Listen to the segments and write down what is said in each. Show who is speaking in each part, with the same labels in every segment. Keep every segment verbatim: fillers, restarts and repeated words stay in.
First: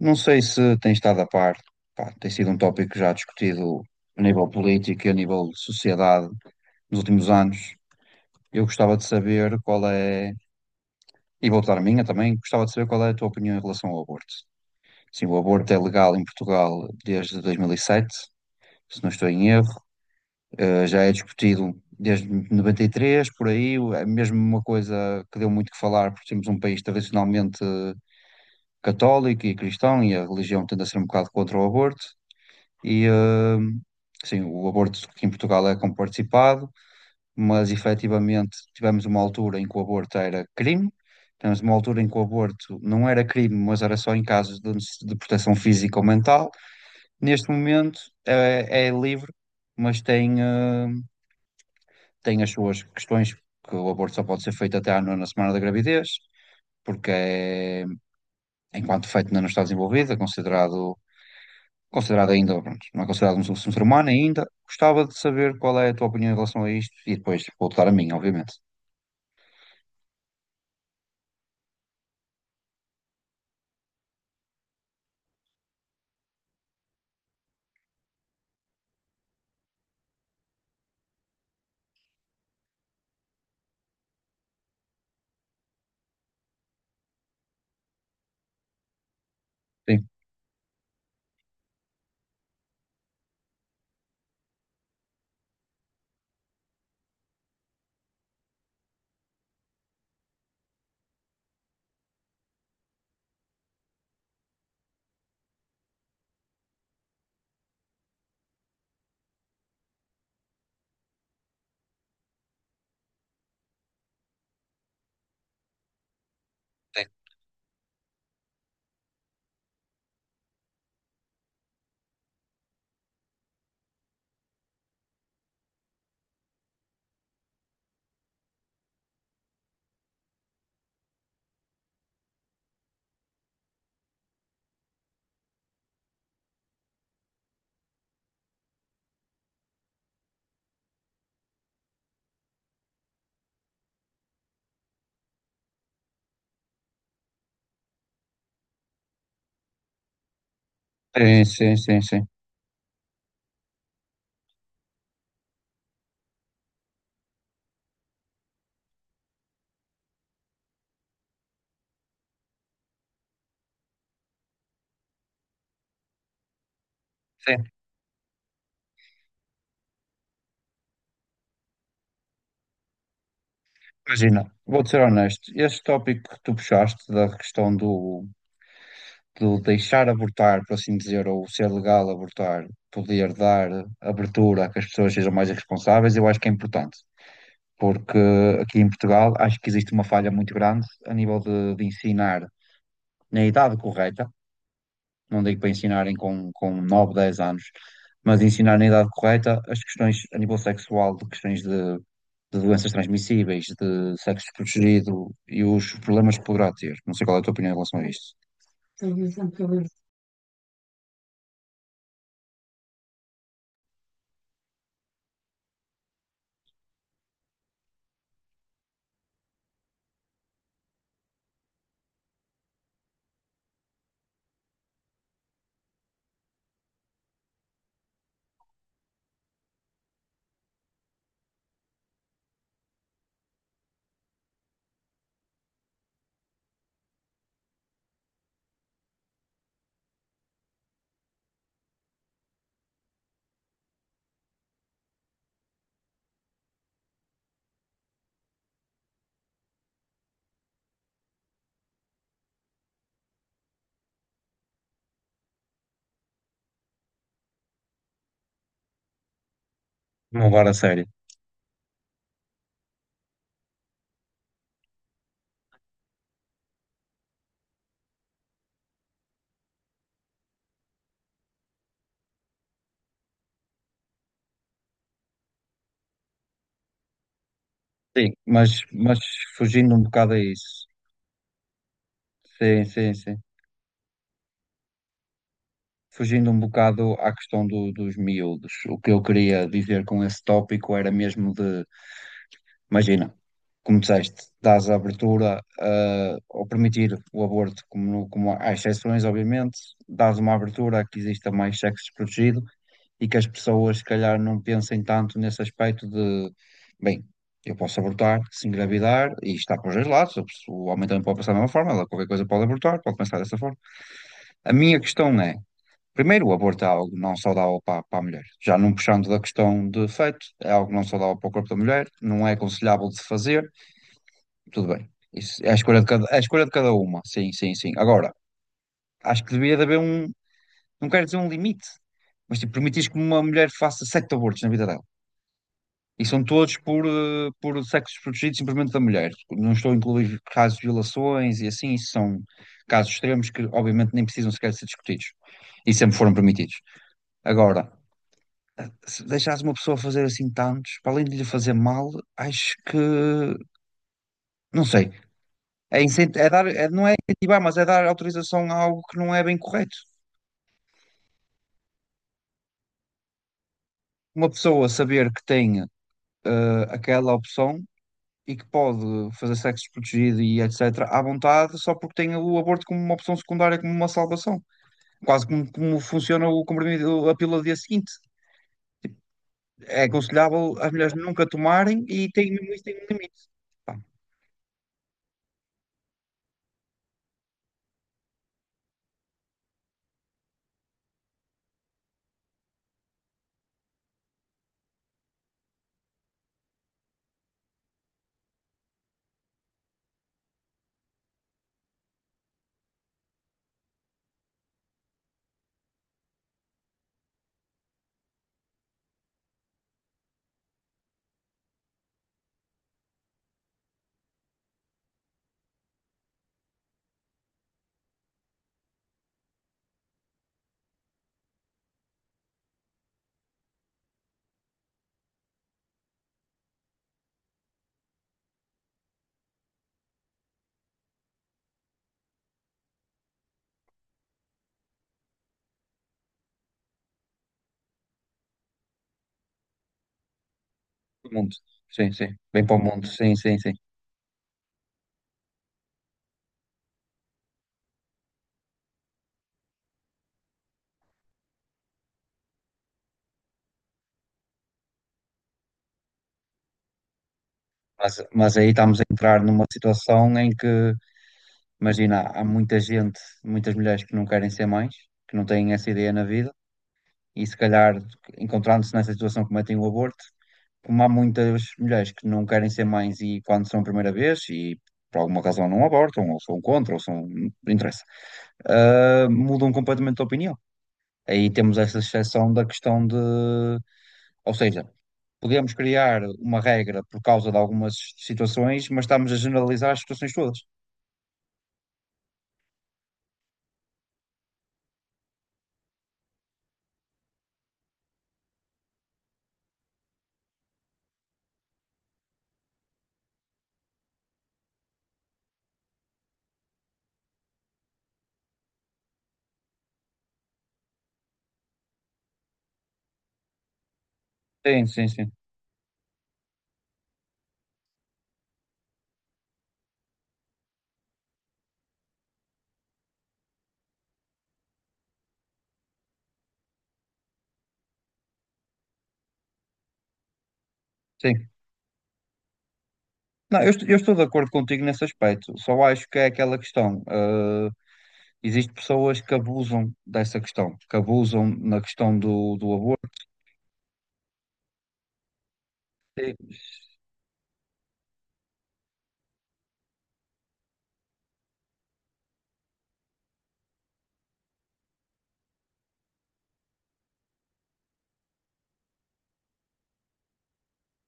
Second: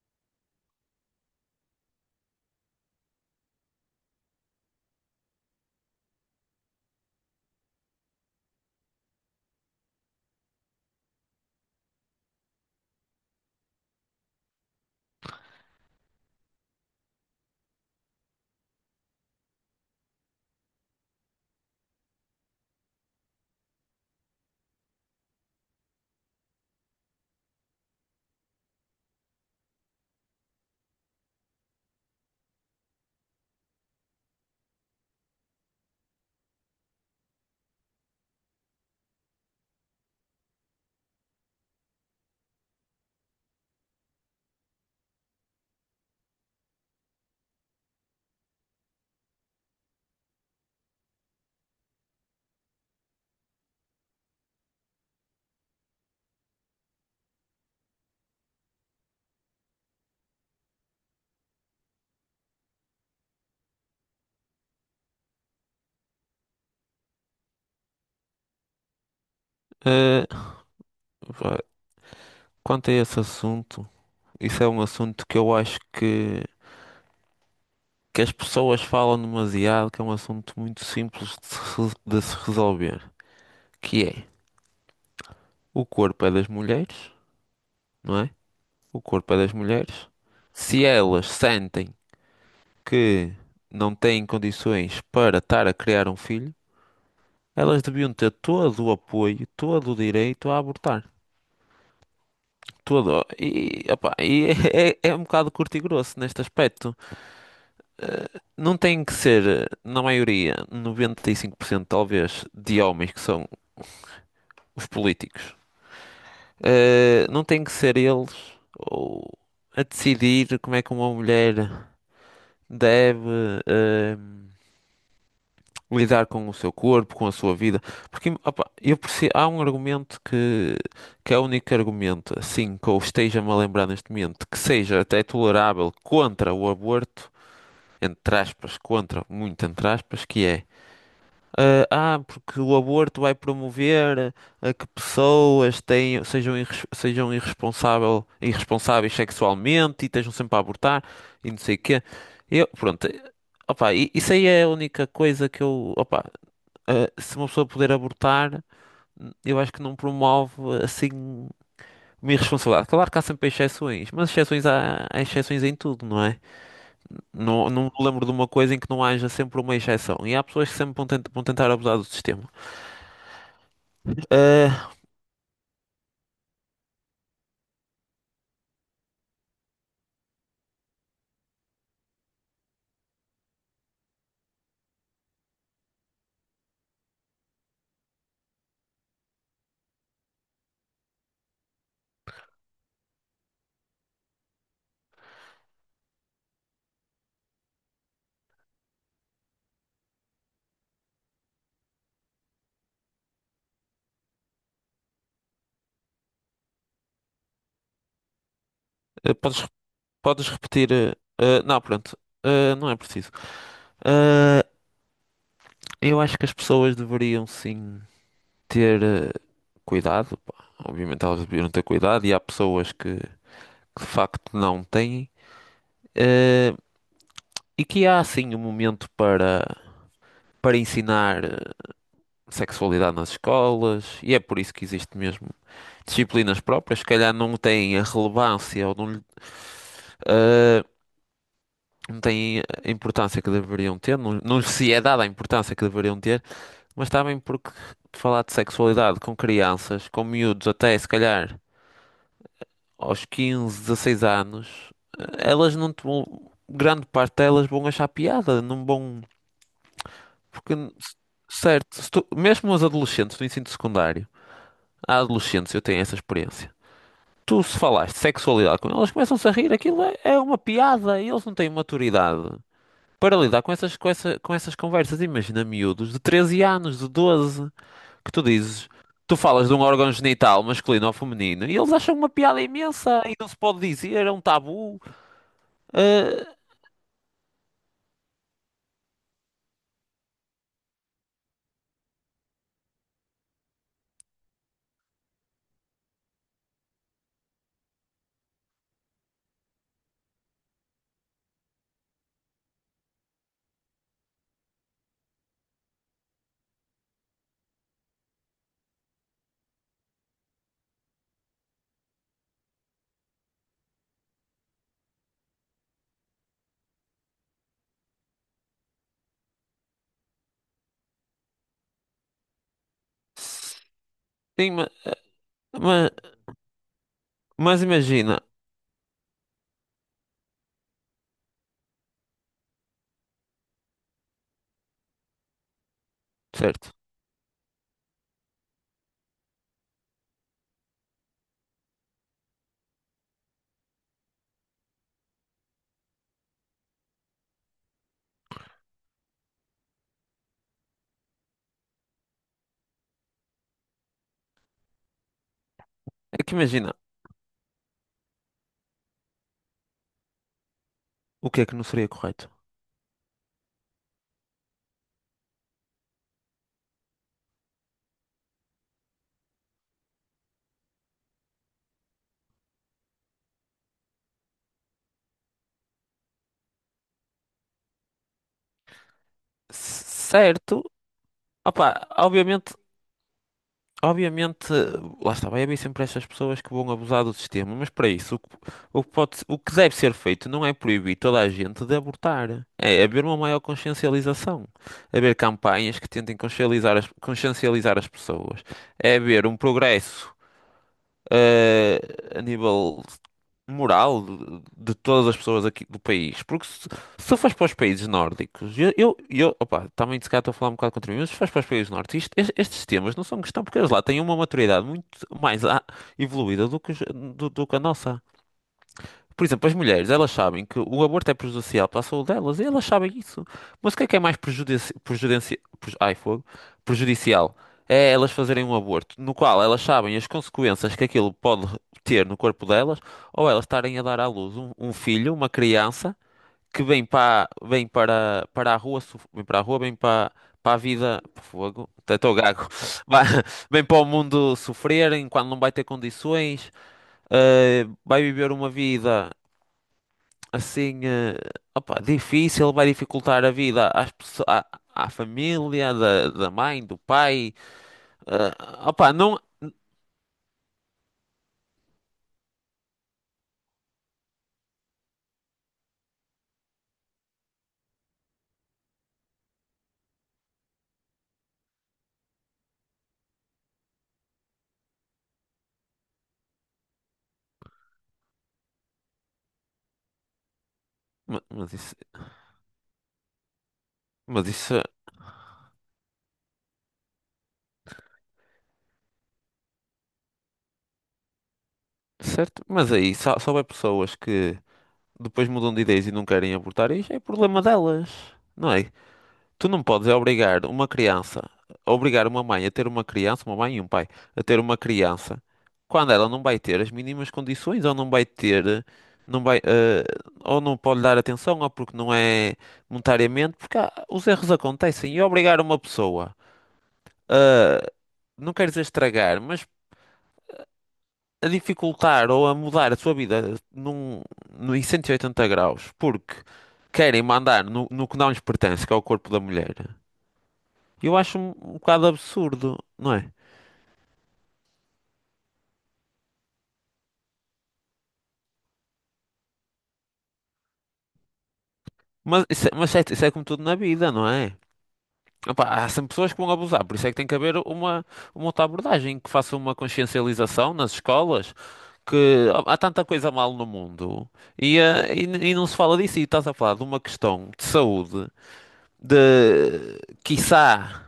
Speaker 1: Não sei se tem estado a par, pá, tem sido um tópico já discutido a nível político e a nível de sociedade nos últimos anos. Eu gostava de saber qual é, e vou dar a minha também, gostava de saber qual é a tua opinião em relação ao aborto. Sim, o aborto é legal em Portugal desde dois mil e sete, se não estou em erro. Eh, já é discutido desde noventa e três, por aí. É mesmo uma coisa que deu muito que falar, porque temos um país tradicionalmente católico e cristão e a religião tende a ser um bocado contra o aborto. E, hum, sim, o aborto aqui em Portugal é como participado, mas efetivamente tivemos uma altura em que o aborto era crime, tivemos uma altura em que o aborto não era crime, mas era só em casos de, necess- de proteção física ou mental. Neste momento é, é livre, mas tem, hum, tem as suas questões, que o aborto só pode ser feito até à nona semana da gravidez, porque é, enquanto feito ainda não está desenvolvido, é considerado. considerado ainda, pronto, não é considerado um, um ser humano ainda. Gostava de saber qual é a tua opinião em relação a isto e depois vou dar a minha, obviamente.
Speaker 2: Eh, vá, quanto a esse assunto, isso é um assunto que eu acho que, que as pessoas falam demasiado, que é um assunto muito simples de se, re- de se resolver, que é o corpo é das mulheres, não é? O corpo é das mulheres.
Speaker 1: Sim,
Speaker 2: Se elas sentem que não têm condições para estar a criar um filho, elas deviam ter todo o apoio, todo o direito a abortar. Todo. E, opá, e é, é é um bocado curto e grosso neste aspecto. Não tem que ser, na maioria, noventa e cinco por cento, talvez, de homens que são os políticos. Eh, não tem que ser eles ou a decidir como é que uma mulher deve eh, lidar com o seu corpo, com a sua vida. Porque opa, eu perce- há um argumento que, que é o único argumento, assim, que eu esteja-me a lembrar neste momento, que seja até tolerável contra o aborto, entre aspas, contra, muito entre aspas, que é Eh, ah, porque o aborto vai promover a que pessoas tenham, sejam, irres- sejam irresponsável, irresponsáveis sexualmente e estejam sempre a abortar
Speaker 1: sim,
Speaker 2: e não sei
Speaker 1: sim,
Speaker 2: o
Speaker 1: sim,
Speaker 2: quê.
Speaker 1: sim.
Speaker 2: Eu, pronto, eh, opá, i- isso aí é a única coisa que eu, opá, eh, se uma pessoa puder abortar, n- eu acho que não promove assim uma irresponsabilidade. Claro que há sempre exceções, mas exceções há, há exceções em tudo, não é?
Speaker 1: Sim.
Speaker 2: Não, não me lembro de uma coisa em que não haja sempre uma exceção. E há pessoas que sempre vão, tent- vão tentar abusar do sistema.
Speaker 1: Imagina, vou-te
Speaker 2: Ah,
Speaker 1: ser honesto, este tópico que tu puxaste da questão do, do deixar abortar, por assim dizer, ou ser legal abortar, poder dar abertura a que as pessoas sejam mais responsáveis, eu acho que é importante. Porque aqui em Portugal acho que existe uma falha muito grande a nível de de ensinar na idade correta, não digo para ensinarem com, com nove dez anos, mas ensinar na idade correta as questões a nível sexual, de questões de, de doenças transmissíveis, de sexo desprotegido e os problemas que poderá ter. Não sei qual é a tua opinião em relação a isto.
Speaker 2: eh, podes, podes repetir. Eh, ah, não, pronto. Ah, não é preciso. Ah, eu acho que as pessoas deveriam sim ter eh, cuidado, pá. Obviamente elas deveriam ter cuidado e há pessoas que, que de facto não têm. Eh, e que há sim um momento para, para, ensinar eh, sexualidade nas escolas e é por isso que existe mesmo disciplinas próprias. Se calhar não têm a relevância ou não lhe. eh, não têm a importância que deveriam ter, não, não lhes se é dada a importância que deveriam ter, mas também porque falar de sexualidade com crianças, com miúdos até se calhar aos quinze, dezesseis anos, eh, elas não te vão, grande parte delas vão achar piada, não vão,
Speaker 1: Não levar
Speaker 2: porque
Speaker 1: a sério.
Speaker 2: s- certo, se tu- mesmo os adolescentes do ensino secundário, há adolescentes, eu tenho essa experiência. Tu se falaste de sexualidade com elas, começam-se a rir, aquilo é, é uma piada e eles não têm maturidade para lidar com essas, com essa- com essas conversas. Imagina miúdos de treze anos, de doze, que
Speaker 1: Sim,
Speaker 2: tu
Speaker 1: mas,
Speaker 2: dizes,
Speaker 1: mas
Speaker 2: tu falas de um
Speaker 1: fugindo um
Speaker 2: órgão
Speaker 1: bocado a
Speaker 2: genital
Speaker 1: isso.
Speaker 2: masculino ou feminino e eles acham uma piada
Speaker 1: Sim, sim,
Speaker 2: imensa e
Speaker 1: sim.
Speaker 2: não se pode dizer, é um tabu. Ah,
Speaker 1: Fugindo um bocado à questão do- dos miúdos. O que eu queria dizer com esse tópico era mesmo de imagina, como disseste, dás a abertura ah, ao permitir o aborto, como, no- como há exceções, obviamente, dás uma abertura a que exista mais sexo desprotegido e que as pessoas, se calhar, não pensem tanto nesse aspecto de, bem, eu posso abortar se engravidar e está para os dois lados, o pessoa- o homem também pode pensar da mesma forma, ela qualquer coisa pode abortar, pode pensar dessa forma. A minha questão é, primeiro, o aborto é algo não saudável para, para a mulher, já não puxando da questão de feto, é algo não saudável para o corpo da mulher, não é aconselhável de se fazer,
Speaker 2: sim,
Speaker 1: tudo
Speaker 2: ma-
Speaker 1: bem. Isso é a escolha de
Speaker 2: ma-
Speaker 1: cada, é a escolha de cada uma. Sim, sim,
Speaker 2: mas,
Speaker 1: sim. Agora,
Speaker 2: imagina,
Speaker 1: acho que devia de haver um, não quero dizer um limite, mas tipo, permitires que uma mulher faça sete abortos na vida dela. E são todos
Speaker 2: certo?
Speaker 1: por, eh, por sexos protegidos simplesmente da mulher. Não estou a incluir casos de violações e assim, isso são casos extremos que obviamente nem precisam sequer ser discutidos. E sempre foram permitidos. Agora, se deixares uma pessoa fazer assim tantos, para além de lhe fazer mal, acho que, não sei, é, incent-
Speaker 2: É
Speaker 1: é
Speaker 2: que
Speaker 1: dar, é-
Speaker 2: imagina,
Speaker 1: não é incentivar, mas é dar autorização a algo que não é bem correto.
Speaker 2: o que é que não seria correto?
Speaker 1: Uma pessoa saber que tem eh, aquela opção e que pode fazer sexo protegido e etecetera à vontade só porque tem o aborto como uma opção secundária, como uma salvação. Quase como, como funciona o comprimido, a pílula do dia seguinte. É
Speaker 2: C-
Speaker 1: aconselhável
Speaker 2: Certo,
Speaker 1: as mulheres nunca tomarem
Speaker 2: opá,
Speaker 1: e tem, mesmo
Speaker 2: obviamente.
Speaker 1: isso tem um limite. Pá,
Speaker 2: Obviamente, lá está, vai haver sempre estas pessoas que vão abusar do sistema, mas para isso, o que, o que pode, o que deve ser feito não é proibir toda a gente de abortar, é haver uma maior consciencialização, haver campanhas que tentem consciencializar as, consciencializar as pessoas, é haver um progresso eh, a nível moral de de todas as pessoas aqui do país. Porque se, se fores para os países nórdicos, eu, eu, eu opa, também se calhar estou a falar um bocado contra mim, mas se fores para os países nórdicos, isto- es- estes temas não são questão, porque eles lá têm uma maturidade muito mais a- evoluída do que, os- do, do que a nossa. Por exemplo, as mulheres, elas sabem que o aborto é prejudicial para a saúde delas e elas sabem isso. Mas o que é que é mais prejudici prejudici preju- ai, fogo. Prejudicial? É elas fazerem um aborto no qual elas sabem as consequências que aquilo pode ter no corpo delas ou elas estarem a dar à luz um, um filho, uma criança, que vem para, vem para, para a rua, sof- vem para a rua, vem para, para a vida,
Speaker 1: para o mundo.
Speaker 2: fogo,
Speaker 1: Sim,
Speaker 2: estou
Speaker 1: sim. Bem
Speaker 2: gago.
Speaker 1: para o mundo.
Speaker 2: Vai-
Speaker 1: Sim, sim, sim.
Speaker 2: vem para o mundo sofrer enquanto não vai ter condições. Uh, vai viver uma vida assim, eh, opa, difícil, vai dificultar a vida às pessoas, à, à família, da, da mãe, do pai.
Speaker 1: Mas, mas
Speaker 2: eh,
Speaker 1: aí estamos a
Speaker 2: opa,
Speaker 1: entrar
Speaker 2: não.
Speaker 1: numa situação em que imagina, há há muita gente, muitas mulheres que não querem ser mães, que não têm essa ideia na vida, e se calhar, encontrando-se nessa situação, cometem o aborto. Como há muitas mulheres que não querem ser mães e quando são a primeira vez, e por alguma razão não abortam, ou são contra, ou são. Não interessa. Ah, mudam completamente de opinião.
Speaker 2: ma-
Speaker 1: Aí
Speaker 2: Mas
Speaker 1: temos
Speaker 2: isso,
Speaker 1: essa exceção da questão de.
Speaker 2: mas
Speaker 1: Ou
Speaker 2: isso,
Speaker 1: seja,
Speaker 2: é-
Speaker 1: podemos criar uma regra por causa de algumas situações, mas estamos a generalizar as situações todas.
Speaker 2: certo? Mas aí, só, só vai pessoas que depois mudam de ideias e não querem abortar, isso é problema delas, não é? Tu não podes é obrigar uma criança, obrigar uma mãe a ter uma criança, uma mãe e um pai, a ter uma criança, quando ela não vai ter as mínimas condições, ou não vai ter, não vai, eh, ou não pode dar atenção, ou porque não é monetariamente, porque há- os erros
Speaker 1: Sim, sim,
Speaker 2: acontecem. E
Speaker 1: sim.
Speaker 2: obrigar uma pessoa, a não quero dizer estragar, mas a dificultar ou a mudar a sua vida num, num, em cento e oitenta graus, porque querem mandar no, no que não lhes pertence, que é o corpo da mulher. Eu acho
Speaker 1: Sim.
Speaker 2: um, um bocado absurdo, não é?
Speaker 1: Não, eu, est- eu estou de acordo contigo nesse aspecto. Só acho que é aquela questão. eh, existem pessoas que abusam dessa questão, que abusam na questão
Speaker 2: Mas,
Speaker 1: do,
Speaker 2: isso, é,
Speaker 1: do
Speaker 2: mas é,
Speaker 1: aborto.
Speaker 2: isso é como tudo na vida, não é? Opa, há sempre pessoas que vão abusar, por isso é que tem que haver uma, uma outra abordagem que faça uma consciencialização nas escolas. Que há há tanta coisa mal no mundo e, eh, e, n- e não se fala disso. E estás a falar de uma questão de saúde, de quiçá,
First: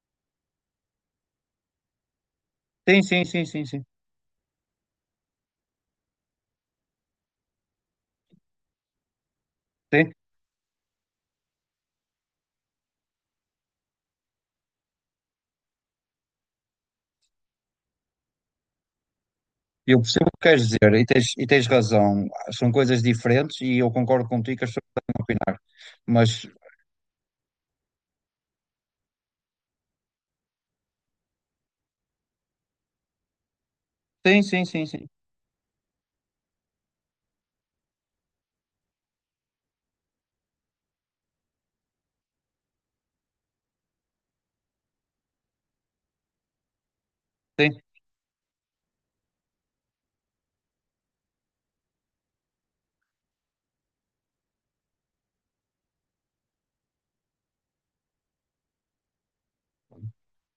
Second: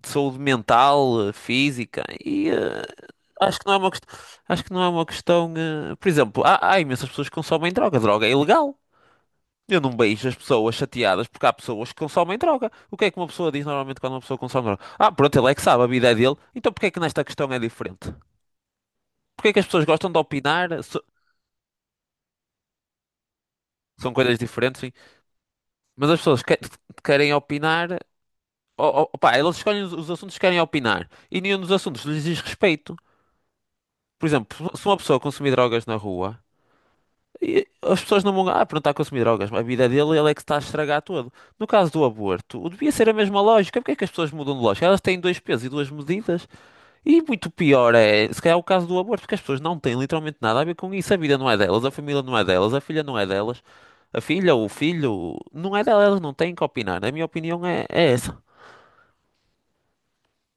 Speaker 2: de saúde mental, eh, física, e eh,
Speaker 1: Sim, sim, sim,
Speaker 2: acho que
Speaker 1: sim,
Speaker 2: não é
Speaker 1: sim.
Speaker 2: uma questão. Acho que não é uma questão. eh, Por exemplo, há, há imensas pessoas que consomem droga. Droga é ilegal. Eu não
Speaker 1: Sim.
Speaker 2: beijo as pessoas chateadas porque há pessoas que consomem droga. O que é que uma pessoa diz normalmente quando uma pessoa consome droga? Ah, pronto, ele é que sabe, a vida é dele. Então porque é que nesta questão é diferente? Porque é que as pessoas
Speaker 1: Eu
Speaker 2: gostam de
Speaker 1: percebo o que queres
Speaker 2: opinar?
Speaker 1: dizer
Speaker 2: So-
Speaker 1: e tens, e tens razão. São coisas diferentes e eu
Speaker 2: São
Speaker 1: concordo
Speaker 2: coisas
Speaker 1: contigo que as
Speaker 2: diferentes,
Speaker 1: pessoas-
Speaker 2: sim. Mas as pessoas
Speaker 1: Mas
Speaker 2: que- querem opinar. Oh, oh, pá, eles escolhem os os assuntos que querem opinar. E nenhum dos assuntos lhes diz respeito. Por
Speaker 1: sim, sim,
Speaker 2: exemplo,
Speaker 1: sim,
Speaker 2: se uma
Speaker 1: sim.
Speaker 2: pessoa consumir drogas na rua. E as pessoas não vão. Ah, pronto, está a consumir drogas. A vida dele, ele é que está a estragar tudo. No caso do aborto, o- devia ser a mesma lógica. Porque é que as pessoas mudam de lógica? Elas têm dois pesos e duas medidas. E muito pior é, se calhar, o caso do aborto, porque as pessoas não têm literalmente nada a ver com isso. A vida não é delas, a família não é delas, a filha não é delas. A filha, ou o filho, não é delas, elas não têm que opinar. A minha opinião é, é essa.